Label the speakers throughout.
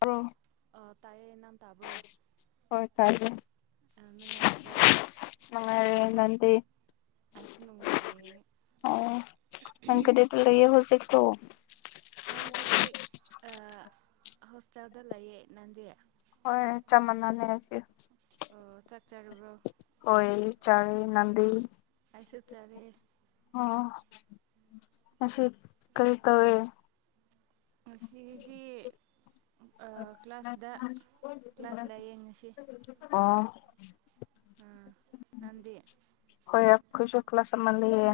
Speaker 1: ꯇꯥꯕ꯭ꯔꯣ
Speaker 2: ꯑ ꯇꯥꯏꯌꯦ ꯅꯪ ꯇꯥꯕ꯭ꯔꯣ
Speaker 1: ꯍꯣꯏ ꯇꯥꯏꯌꯦ
Speaker 2: ꯑ ꯅꯨꯡꯉꯥꯏꯔꯤꯕꯣ ꯑꯩꯁꯨ ꯅꯨꯡꯉꯥꯏꯔꯤꯌꯦ
Speaker 1: ꯑ ꯅꯪ ꯀꯩꯗꯥꯏꯗ ꯂꯩꯌꯦ ꯍꯧꯖꯤꯛꯇꯣ
Speaker 2: ꯑ ꯍꯣꯁꯇꯦꯜꯗ ꯂꯩꯌꯦ ꯅꯪꯗꯤ
Speaker 1: ꯍꯣꯏ ꯆꯥꯃꯅꯥꯅꯦ ꯍꯥꯏꯈꯤ
Speaker 2: ꯑꯣ ꯆꯥꯛꯆꯥꯔꯨꯕ꯭ꯔꯣ
Speaker 1: ꯍꫭꯌꯦ ꯆꯥꯔꯤ ꯅꯪꯗꯤ
Speaker 2: ꯑꯩꯁꯨ ꯆꯔꯦ
Speaker 1: ꯑꯣ ꯃꯁꯤ ꯀꯔꯤ ꯇꯧꯋꯦ
Speaker 2: ꯉꯁꯤꯗꯤ ꯑ ꯀ꯭ꯂꯥꯁꯗ ꯀ꯭ꯂꯥꯁ ꯂꯩꯌꯦ ꯉꯁꯤ
Speaker 1: ꯑꯣ
Speaker 2: ꯑ ꯅꯪꯗꯤ
Speaker 1: ꯈꯣꯏꯁꯨ ꯀ꯭ꯂꯁ ꯑꯃ ꯂꯩꯌꯦ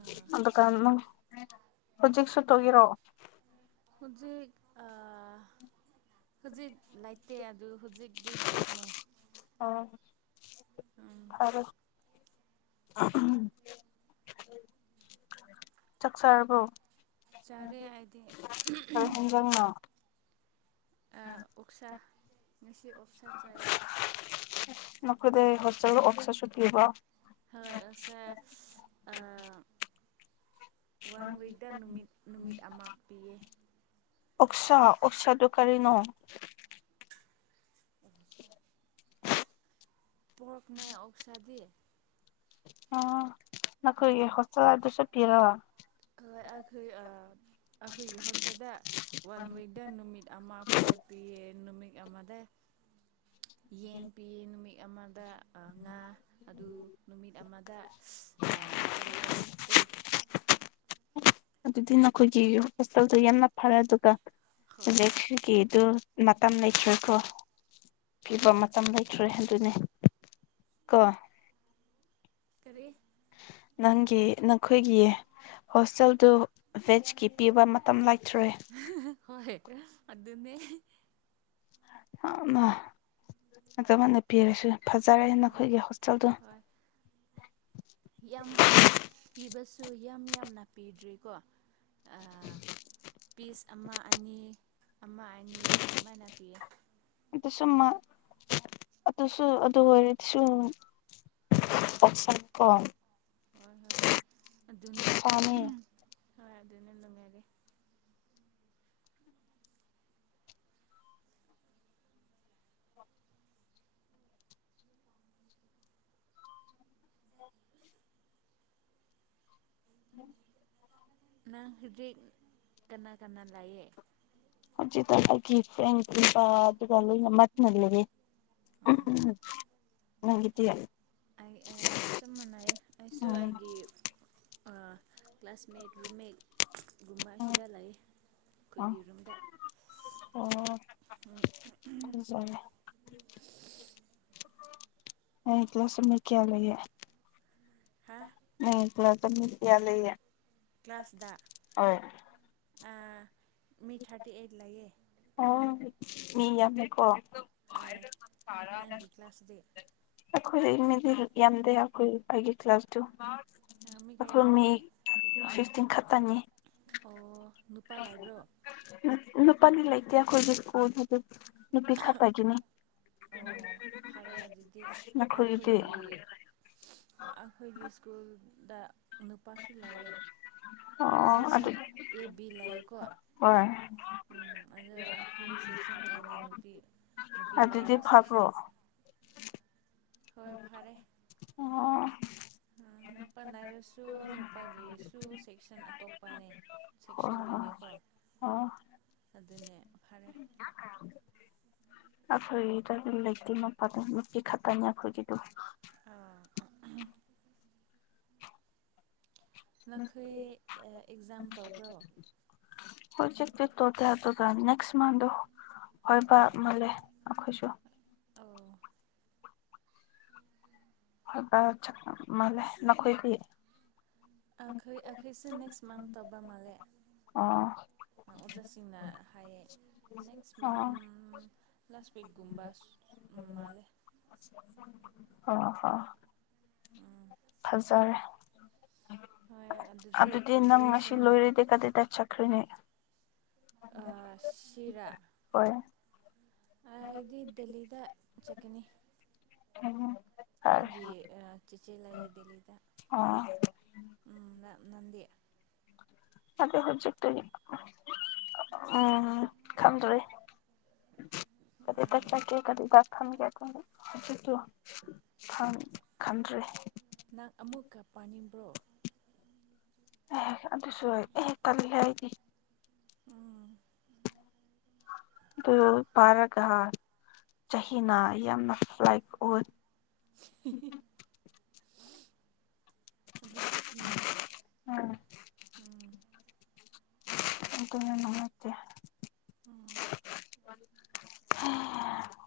Speaker 2: ꯑꯥ
Speaker 1: ꯑꯗꯨꯀꯥꯟꯅꫭ ꯍꯧꯖꯤꯛꯁꯨ ꯇꯧꯒꯤꯔꫭ
Speaker 2: ꯍꯧꯖꯤꯛ ꯑꯥ ꯍꯧꯖꯤꯛ ꯂꯩꯇꯦ ꯑꯗꯨ ꯍꯧꯖꯤꯛꯇꯤ ꯕ꯭ꯔꯦꯛꯅꯦ
Speaker 1: ꯑꯣ
Speaker 2: ꯎꯝ
Speaker 1: ꯐꯔꯦ ꯆꯥꯛ ꯆꯥꯥꯔꯕꯣ
Speaker 2: ꯆꯥꯔꯦ ꯑꯥꯏꯗꯤ
Speaker 1: ꯍꯦꯟꯖꯥꯡꯅꯣ
Speaker 2: ꯑ ꯑꯣꯛꯁꯥ ꯉꯁꯤ ꯑꯣꯛꯁꯥ ꯆꯥꯏꯌꯦ
Speaker 1: ꯅꯈꯣꯏꯗꯤ ꯍꯣꯁꯇꯦꯜ ꯑꯣꯛꯁꯥꯁꯨ ꯄꯤꯕ꯭ꯔꫭ
Speaker 2: ꯍꯣꯏ ꯑꫭꯛꯁꯥ ꯑꯥ ꯋꯥꯟ ꯋꯤꯛꯗ ꯅꯨꯃꯤꯠ ꯅꯨꯃꯤꯠ ꯑꯃ ꯄꯤꯌꯦ
Speaker 1: ꯑꯣꯛꯁꯥ ꯑꫭꯛꯁꯥꯗꯨ ꯀꯔꯤꯅꫭ
Speaker 2: ꯄꯣꯔꯛꯅꯦ ꯑꯣꯁꯥꯗꯤ
Speaker 1: ꯑꫭ ꯅꯈꫭꯏꯒꯤ ꯍꫭꯁꯇꯦꯜ ꯑꯗꯨꯁꯨ ꯄꯤꯔꯕ
Speaker 2: ꯍꯣꯏ ꯑꯩꯈꯣꯏ ꯑꯩꯈꯣꯏꯒꯤ ꯍꯣꯁꯇꯦꯗ ꯋꯥꯟ ꯋꯤꯛ ꯗ ꯅꯨꯃꯤꯠ ꯑꯃ ꯄꯣꯔꯛ ꯄꯤꯌꯦ ꯅꯨꯃꯤꯛ ꯑꯃꯗ ꯌꯦꯟ ꯄꯤꯌꯦ ꯅꯨꯃꯤꯠ ꯑꯃꯗ ꯑ ꯉꯥ ꯑꯗꯨ ꯅꯨꯃꯤꯠ ꯑꯃꯗ ꯀꯔꯤ ꯀꯔꯤ ꯑꯦꯛ
Speaker 1: ꯑꯗꯨꯗꯤ ꯅꯈꯣꯏꯒꯤ ꯍꯣꯁꯇꯦꯜꯗ ꯌꯥꯝꯅ ꯐꯔꯦ ꯑꯗꯨꯒ
Speaker 2: ꯍꯣꯏ
Speaker 1: ꯁꯒꯤꯗꯨ ꯃꯇꯝ ꯂꯩꯈꯤꯀꯣ ꯄꯤꯕ
Speaker 2: ꯍꯣꯏ
Speaker 1: ꯃꯇꯝ ꯂꯩꯇ꯭ꯔꯦ ꯑꯗꯨꯅꯤ ꯀꯣ
Speaker 2: ꯀꯔꯤ
Speaker 1: ꯅꯪꯒꯤ ꯅꯈꯣꯏꯒꯤ ꯍꯣꯁꯇꯦꯜꯗꯨ ꯚꯦꯖꯀꯤ ꯄꯤꯕ ꯃꯇꯝ ꯂ
Speaker 2: ꯍꯣꯏ ꯑꯗꯨꯗꯅꯦ
Speaker 1: ꯑ ꯆꯃꯅ ꯄꯤꯔꯁꯨ ꯐꯖꯔꯦ
Speaker 2: ꯍꯣꯏ
Speaker 1: ꯅꯈꯣꯏꯒꯤ ꯍꯣꯁꯇꯦꯜꯗꯣ
Speaker 2: ꯍꯣꯏ ꯌꯥꯝ ꯄꯤꯕ ꯁꯨ ꯌꯥꯝ ꯌꯥꯝꯅ ꯄꯤꯗ꯭ꯔꯤꯀꯣ
Speaker 1: [unintelligible] [inaudible]
Speaker 2: ꯄꯤꯁ ꯑꯃ ꯑꯅꯤ ꯑꯃ ꯑꯅꯤ ꯁꯨꯃꯥꯏꯅ ꯄꯤꯌꯦ
Speaker 1: ꯑꯗꯨꯁꯨ ꯑꯗꯨꯁꯨ ꯑꯗꯨ ꯑꯣꯏꯔꯗꯤꯁꯨ ꯄꯁ ꯀꯣ
Speaker 2: ꯍꯣꯏ ꯍꯣꯏ ꯑꯗꯨꯅꯦ
Speaker 1: ꯁꯥꯅꯤ
Speaker 2: ꯍ ꯑꯗꯨ ꯑꯗꯨꯅ ꯑꯗꯨ ꯃꯔꯦ
Speaker 1: ꯑ ꯎꯝ
Speaker 2: ꯍꯧꯖꯤꯛ ꯀꯅꯥ ꯀꯅꯥ ꯂꯥꯏꯌꯦ
Speaker 1: ꯍꯧꯖꯤ ꯇꯒꯤ ꯏ ꯐ ꯇꯕ ꯑꯗꯨꯒ ꯏ ꯃꯅ ꯂꯩ ꯃꯪꯒꯤꯇꯤꯌꯥ
Speaker 2: ꯑꯩ ꯆꯞ ꯃꯥꯟꯅꯩ ꯑꯩꯁꯨ
Speaker 1: ꯎꯝ
Speaker 2: ꯑꯩꯒꯤ ꯀ꯭ꯂꯥꯁꯃꯦꯠ ꯔꯨꯝꯃꯦꯠꯒꯨꯝꯕ ꯁꯤꯗ ꯂꯩ
Speaker 1: ꯑꯣ
Speaker 2: ꯑꯩꯈꯣꯏꯒꯤ ꯔꯨꯝꯗ
Speaker 1: ꯑꯣ ꯖꯔ ꯎꯝ ꯑ ꯏ꯭ꯂꯁꯨꯃꯤ ꯀꯌꯥ ꯂꯩ
Speaker 2: ꯍꯥ
Speaker 1: ꯅ ꯊꯣꯛꯂ ꯃꯤ ꯀꯌꯥ ꯂꯩꯌꯦ
Speaker 2: ꯀ꯭ꯂꯥꯁꯗ
Speaker 1: ꯍ
Speaker 2: ꯃꯤ ꯊꯥꯔꯇꯤ ꯑꯩꯠ ꯂꯩꯌꯦ
Speaker 1: ꯑꯥ ꯃꯤ ꯌꯥꯝꯃꯦꯀꯣ
Speaker 2: ꯍ ꯅꯪꯒꯤ ꯀ꯭ꯂꯥꯁꯗꯤ
Speaker 1: ꯑꯩꯈꯣꯏ ꯃꯤꯗꯤ ꯌꯥꯝꯗꯦ ꯑꯩꯈꯣꯏ ꯑꯩꯒꯤ ꯀ꯭ꯂꯥꯁꯇꯨ
Speaker 2: ꯃꯤ
Speaker 1: ꯄꯊꯔ
Speaker 2: ꯀꯌꯥ
Speaker 1: ꯃꯦ
Speaker 2: ꯂꯩꯌꯦ
Speaker 1: ꯐ ꯤꯡ ꯈꯛꯇꯪꯅꯤ
Speaker 2: ꯑꯣ ꯅꯨꯄꯥ ꯂꯩꯕ꯭ꯔꯣ
Speaker 1: ꯄ ꯂꯩ ꯀꯌꯥꯈꯣꯏꯗ ꯀꯟ ꯍꯥꯏ ꯑꯗꯨ
Speaker 2: ꯑꯣ ꯐꯔꯦ ꯑꯗꯨꯗꯤ
Speaker 1: ꯅꯈꯣꯏꯒꯤꯗꯤ
Speaker 2: ꯑꯩꯈꯣꯏꯒꯤ ꯑꯩꯈꯣꯏꯒꯤ ꯁ꯭ꯀꯨꯜ ꯗꯥꯛ ꯅꯨꯄꯥꯁꯨ ꯂꯥꯏ
Speaker 1: ꯑꯣ ꯑꯗꯨ
Speaker 2: ꯁꯦꯛꯁꯟ ꯑꯦ ꯕꯤ ꯂꯩꯌꯦꯀꯣ
Speaker 1: ꯍꯣꯏ
Speaker 2: ꯎꯝ ꯑꯣ ꯑꯩꯈꯣꯏ ꯁꯦꯛꯁꯟ ꯑꯦꯅꯦ ꯅꯨꯄꯤ
Speaker 1: ꯑꯗꯨꯗꯤ
Speaker 2: ꯅꯨꯄꯤꯅꯦꯔꯣ
Speaker 1: ꯐꯕ꯭ꯔꯣ
Speaker 2: ꯁꯦꯛꯁꯟ ꯍꯣꯏ ꯐꯔꯦ
Speaker 1: ꯑꯣ
Speaker 2: ꯎ ꯅꯨꯄꯥ ꯂꯅꯥꯔꯁꯨ ꯅꯨꯄꯥꯒꯤꯁꯨ ꯁꯦꯛꯁꯟ ꯑꯇꯣꯞꯄꯅꯦ
Speaker 1: ꯍꯣꯏ ꯍꯣꯏ
Speaker 2: ꯁꯦꯛꯁꯟꯕꯤꯅꯦꯀꯣ
Speaker 1: ꯑꯣ
Speaker 2: ꯑꯗꯨꯅꯦ ꯐꯔꯦ
Speaker 1: ꯑꯩꯈꯣꯏꯒꯤꯗ ꯑꯗꯨ ꯂꯩꯇꯦ ꯃꯄꯥꯗ ꯃꯤ ꯈꯛꯇꯅꯤ ꯑꯩꯈꯣꯏꯒꯤꯗꯣ
Speaker 2: ꯑꯥ ꯅꯈꯣꯏ ꯑꯦꯛꯖꯥꯝ ꯇꯧꯕ꯭ꯔꯣ
Speaker 1: ꯍꯣꯏ ꯆꯛꯇ ꯇꯣ ꯇ ꯇꯗ ꯅꯦꯛꯁ ꯃꯟꯣ ꯍꯕ
Speaker 2: ꯑꯣ
Speaker 1: ꯃꯥꯜꯂꯦ ꯑꯩꯈꯣꯏꯁꯨ
Speaker 2: ꯑꯣ
Speaker 1: ꯍ ꯐ ꯆ
Speaker 2: ꯑꯈꯩ ꯑꯈꯩꯁꯦ ꯅꯦꯛꯁ ꯃꯟ ꯇꯧꯕ ꯃꯥꯜꯂꯦ
Speaker 1: ꯑꯣ
Speaker 2: ꯑꯣꯖꯥꯁꯤꯡꯅ ꯍꯥꯏꯌꯦ ꯅꯦꯛꯁ ꯃꯟ
Speaker 1: ꯑꯣ
Speaker 2: ꯂꯥꯁ ꯋꯤꯛꯀꯨꯝꯕ ꯃꯥꯂꯦ
Speaker 1: ꯑꯣ ꯑ ꯐꯖꯔꯦ
Speaker 2: ꯍꯣꯏ
Speaker 1: ꯑꯗꯨꯗꯤ ꯅꯪ ꯉ
Speaker 2: ꯄ꯭ꯔꯤꯄꯦꯔꯦꯁꯟ
Speaker 1: ꯂꯣꯏꯔꯣꯏ ꯗꯦ ꯀꯥꯗ ꯇ ꯆꯈ꯭ꯔꯤꯅꯦ ꯍꯣꯏ
Speaker 2: ꯗꯤ ꯗꯦꯜꯂꯤꯗ ꯆꯠꯅꯤ
Speaker 1: ꯑ
Speaker 2: ꯑꯩꯒꯤ ꯆꯦꯆꯦꯂꯑ ꯗ ꯂꯩꯗ
Speaker 1: ꯑꯣ
Speaker 2: ꯎ ꯅꯟꯗꯤ
Speaker 1: ꯑꯗ ꯍꯧꯖꯤꯛꯇ ꯎꯝ ꯈꯗꯔꯤ ꯀ ꯇꯦ
Speaker 2: ꯎꯝ
Speaker 1: ꯀꯔꯤ ꯇꯥꯛ ꯈꯥꯟꯒꯦꯖꯤꯛꯇ ꯈ ꯈꯟ꯭ꯔꯔꯤ
Speaker 2: ꯅꯪ ꯑꯃꯨꯛꯀ ꯄꯥꯅꯤꯡꯕ꯭ꯔꯣ
Speaker 1: ꯑꯦꯍ ꯑꯗꯨꯁꯨ ꯑꯦꯍꯦꯛ ꯀꯂꯦ ꯍꯥꯏꯗꯤ
Speaker 2: ꯎꯝ
Speaker 1: ꯑꯗꯨ ꯔꯒ ꯆꯍꯤꯅ ꯌꯥꯝꯅ ꯂꯥꯏꯛ ꯑꯣ
Speaker 2: [unintelligible] ꯑꯗꯨ ꯁ ꯆꯃꯦ ꯎꯝ
Speaker 1: ꯑꯗꯨꯗꯅ ꯅꯉꯇ
Speaker 2: ꯎꯝ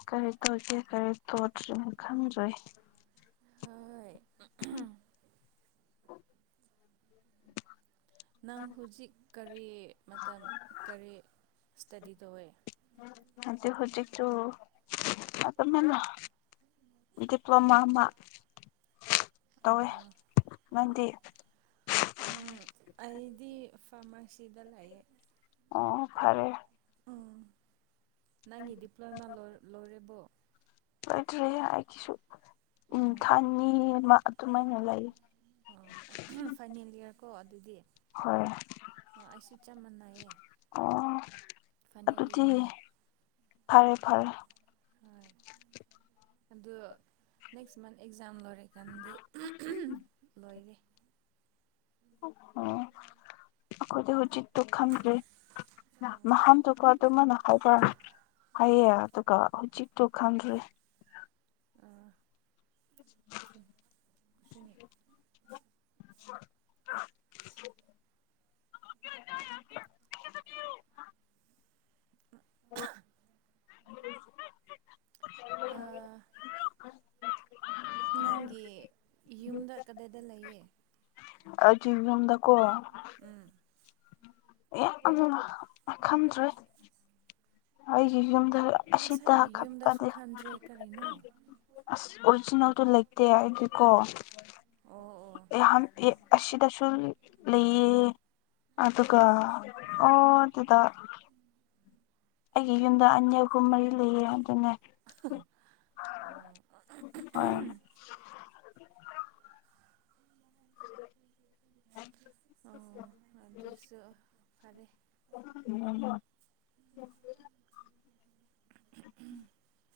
Speaker 1: ꯀꯔꯤ ꯇꯧꯒꯦ ꯀꯔꯤ ꯇꯧꯗ꯭ꯔꯤꯅ ꯈꯪꯗ꯭ꯔꯣꯏ
Speaker 2: ꯍꯣꯏ ꯅꯪ ꯍꯧꯖꯤꯛ ꯀꯔꯤ ꯃꯇꯝ ꯀꯔꯤ ꯏꯁꯇꯗꯤ ꯇꯧꯋꯦ
Speaker 1: ꯑꯗꯨ ꯍꯧꯖꯤꯛꯁꯨ ꯑꯗꯨꯞꯅꯅ ꯗꯤꯄ꯭ꯂꯣꯃꯥ ꯑꯃ ꯇꯧꯋꯦ
Speaker 2: ꯑꯥ ꯑꯥ
Speaker 1: ꯅꯪꯗꯤ
Speaker 2: ꯎꯝ ꯑꯩꯗꯤ ꯐꯥꯔꯃꯥꯁꯤꯗ ꯂꯩꯌꯦꯦ
Speaker 1: ꯑꯣ ꯐꯔꯦ
Speaker 2: ꯅꯪꯒꯤ ꯗꯤꯄ꯭ꯂꯣꯃꯥ ꯂꯣꯏꯔꯕꯣ
Speaker 1: ꯁꯨ ꯎꯝ ꯊꯥꯟꯅꯤ ꯃꯥ ꯇꯃꯥꯏꯅ ꯂꯩ
Speaker 2: ꯀꯣ ꯑꯗꯨꯗꯤ
Speaker 1: ꯍꯣꯏ
Speaker 2: ꯑꯩꯁꯨ ꯆꯞ ꯃꯥꯟꯅꯩꯌꯦ
Speaker 1: ꯑꯣ
Speaker 2: ꯐꯥꯏꯅꯦꯜ
Speaker 1: ꯑꯗꯨꯗꯤ
Speaker 2: ꯏꯌꯥꯔꯅꯦ
Speaker 1: ꯐꯔꯦ ꯐꯔꯦ
Speaker 2: ꯍꯣꯏ ꯑꯗꯨ ꯅꯦꯛꯁ ꯃꯟ ꯑꯦꯛꯖꯥꯝ ꯂꯣꯏꯔꯦꯀꯥꯟꯗꯤ ꯂꯣꯏꯔꯦ
Speaker 1: ꯑꯣ ꯑꯩꯈꯣꯏꯗꯤ ꯍꯧꯖꯤꯛꯇꯨ ꯈꯟꯗ꯭ꯔꯔꯤ ꯅꯍꯥꯟꯗꯨꯒ ꯑꯗꯨꯃꯅ ꯍꯥꯏꯕ꯭ꯔ ꯍꯥꯏꯌꯦ ꯑꯗꯨꯒ ꯍꯧꯖꯤꯛꯇꯨ ꯈꯟꯗ꯭ꯔꯦ
Speaker 2: ꯁꯨꯅꯤ
Speaker 1: [unintelligible] ꯎꯝ
Speaker 2: ꯑꯥ
Speaker 1: ꯍ
Speaker 2: ꯅꯪꯒꯤ ꯌꯨꯝꯗ ꯀꯗꯥꯏꯗ ꯂꯩꯌꯦ
Speaker 1: ꯑꯗꯨ ꯆꯤ ꯌꯝꯗꯥꯀꯣ
Speaker 2: ꯎꯝ
Speaker 1: ꯑꯦ ꯑꯈ ꯑꯩꯒꯤ ꯑꯁꯤ ꯑꯁꯤꯗ
Speaker 2: ꯅꯁꯥꯒꯤ ꯌꯨꯝꯗꯁꯨ
Speaker 1: ꯈꯪꯄꯗꯤ
Speaker 2: ꯈꯟꯗ꯭ꯔꯦ ꯀꯔꯤꯅꯣ
Speaker 1: ꯑꯁ ꯑꯣꯔꯤꯖꯤꯅꯦꯜꯗꯣ ꯂꯩꯇꯦ ꯍꯥꯏꯗꯤꯀꯣ
Speaker 2: ꯑꯣ ꯑꯣ
Speaker 1: ꯍ ꯑꯁꯤꯗꯁꯨ ꯂꯩꯑ ꯑꯗꯨꯒ ꯑꯣ ꯑꯗꯨꯗ ꯑꯩꯒꯤ ꯌꯨꯝꯗ ꯑꯅꯤ ꯑꯍꯨꯝ ꯃꯔꯤ ꯂꯩꯑ ꯑꯗꯨꯅꯦ
Speaker 2: ꯑꯣ
Speaker 1: ꯍ ꯑ
Speaker 2: ꯑꯣ ꯑꯗꯨꯁꯨ ꯐꯔꯦ
Speaker 1: ꯎꯝ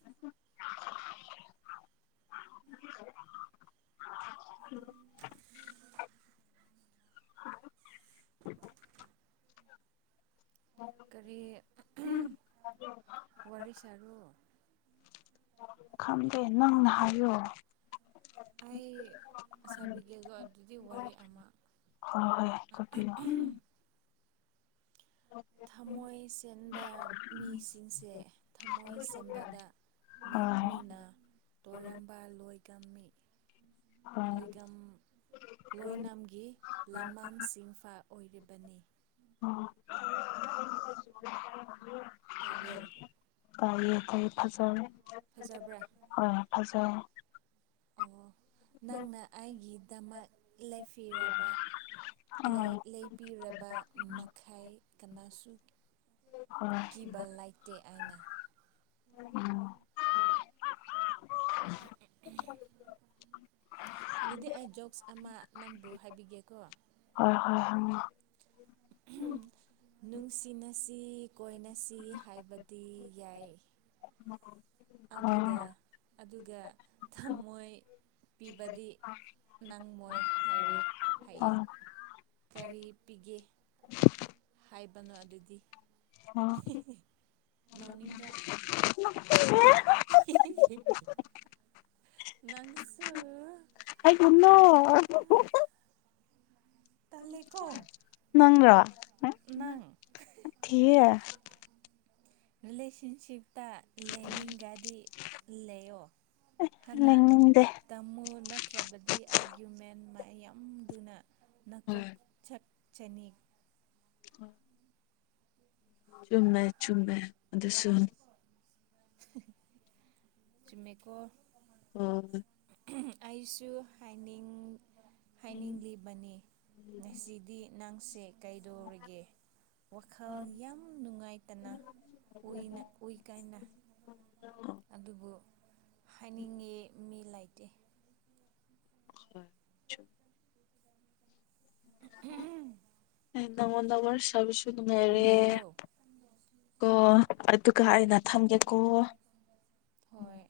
Speaker 1: ꯍ
Speaker 2: ꯀꯔꯤ
Speaker 1: ꯎꯝ
Speaker 2: ꯋꯥꯔꯤ ꯁꯥꯔ
Speaker 1: ꯈꯝꯗꯦ ꯅꯪꯅ ꯍꯥꯏꯌꯣ
Speaker 2: ꯑꯩ ꯁꯥꯕꯤꯒꯦꯒ ꯑꯗꯨꯗꯤ ꯋꯥꯔꯤ ꯑꯃ
Speaker 1: ꯍꯣꯏ ꯍꯣꯏ ꯇꯥꯛꯄꯤꯌꯣ
Speaker 2: ꯊꯃꯣꯏ ꯁꯦꯟꯕ ꯃꯤꯁꯤꯡꯁꯦ ꯊꯃꯣꯏ ꯁꯦꯡꯕꯗ
Speaker 1: ꯍꯣꯏ
Speaker 2: ꯃꯤꯅ ꯇꯣꯏꯔꯝꯕ ꯂꯣꯏ
Speaker 1: ꯍꯣꯏ
Speaker 2: ꯂꯣꯏ ꯂꯣꯏꯅꯝꯒꯤ ꯂꯃꯝꯁꯤꯡꯥ ꯑꯣꯏꯔꯤꯕꯅꯤ
Speaker 1: ꯑꯣ
Speaker 2: ꯇꯥꯔꯕꯣ
Speaker 1: ꯑꯇꯩ ꯐꯖꯕ
Speaker 2: ꯐꯖꯕ꯭ꯔꯥ
Speaker 1: ꯑꯣ
Speaker 2: ꯑꯣ ꯅꯪꯅ ꯑꯩꯒꯤꯗꯃꯛ ꯂꯦꯄꯤꯔꯕ
Speaker 1: ꯍꯣꯏ
Speaker 2: ꯂꯩ ꯂꯩꯄꯤꯔꯕ ꯃꯈꯥꯏ ꯀꯅꯥꯁꯨ
Speaker 1: ꯍꯣꯏ
Speaker 2: ꯀꯕ ꯂꯥꯛꯇ ꯑꯅꯥ
Speaker 1: ꯎꯝ
Speaker 2: ꯑꯗꯨꯗꯤ ꯑꯩ ꯖꯣꯛꯁ ꯑꯃ ꯅꯝꯕꯨ ꯍꯥꯏꯕꯤꯒꯦꯀꯣ
Speaker 1: ꯍꯣꯏ ꯍꯣꯏ ꯍꯪꯉꯣ
Speaker 2: ꯅꯨꯡꯁꯤꯅꯁꯤ ꯀꯣꯏꯅꯁꯤ ꯍꯥꯏꯕꯗꯤ ꯌꯥꯏ
Speaker 1: ꯍꯣꯏ
Speaker 2: ꯑꯗꯨꯗ ꯑꯗꯨꯒ ꯊꯝꯃꯣꯏ ꯄꯤꯕꯗꯤ ꯅꯪꯃꯣꯏ ꯍꯥꯏꯔꯦ ꯍꯥꯏꯌꯦꯦ
Speaker 1: ꯍꯣꯏ
Speaker 2: ꯀꯔꯤ ꯄꯤꯒꯦ ꯍꯥꯏꯕꯅꯣ ꯑꯗꯨꯗꯤ
Speaker 1: ꯍꯣꯏ
Speaker 2: ꯅꯣꯅꯤꯕ꯭ꯔꯥ [inaudible] ꯅꯪꯁꯨ
Speaker 1: ꯑꯩ ꯒꯤꯅꯣ
Speaker 2: ꯇꯂꯦ ꯀꯣ
Speaker 1: ꯅꯪꯔꯣ
Speaker 2: ꯅꯪ
Speaker 1: ꯊꯤꯌꯦ
Speaker 2: ꯔꯤꯂꯦꯁꯟꯁꯤꯞ ꯇ ꯂꯩꯅꯤꯡꯒꯗꯤ ꯂꯩꯌꯣ ꯍꯅ
Speaker 1: ꯂꯩꯅꯤꯡꯗꯦ
Speaker 2: ꯇꯝꯃꯨ ꯅꯠꯇ꯭ꯔꯕꯗꯤ ꯑꯥꯔꯒ꯭ꯌꯨꯃꯦꯟ ꯃꯥꯏ ꯑ ꯌꯥꯝꯗꯨꯅ
Speaker 1: [unintelligible]
Speaker 2: ꯆꯦꯅꯤꯛ
Speaker 1: [inaudible] ꯆꯨꯝꯃꯦ ꯆꯨꯝꯃꯦ ꯑꯗꯨꯁꯨ
Speaker 2: [inaudible] ꯆꯨꯝꯃꯦꯀꯣ
Speaker 1: ꯑꯣ
Speaker 2: ꯑꯩꯁꯨ ꯍꯥꯏꯅꯤꯡ ꯍꯥꯏꯅꯤꯡꯂꯤꯕꯅꯤ ꯉꯁꯤꯗꯤ ꯅꯪ ꯁꯤ ꯀꯩꯗꯧꯔꯒꯦ ꯋꯥꯈꯜ ꯌꯥꯝ ꯅꯨꯡꯉꯥꯏꯇꯅ ꯎ ꯀꯥꯏꯅ
Speaker 1: ꯑꯣ
Speaker 2: ꯑꯗꯨꯕꯨ ꯍꯥꯏꯅꯤꯡꯉꯤ ꯃꯤ ꯂꯩꯇꯦ
Speaker 1: ꯍꯣꯏ
Speaker 2: ꯍꯨꯝ
Speaker 1: ꯑꯦ ꯅꯉꫭꯟꯗ ꯋꯥꯔꯤ ꯁꯥꯕꯁꯨ ꯅꯨꯡꯉꯥꯏꯔꯦ
Speaker 2: ꯅꯨꯡꯉꯥꯏꯕ꯭ꯔꯣ
Speaker 1: ꯀꯣ ꯑꯗꯨꯒ ꯑꯩꯅ ꯊꯝꯒꯦꯀꯣ
Speaker 2: ꯍꯣꯏ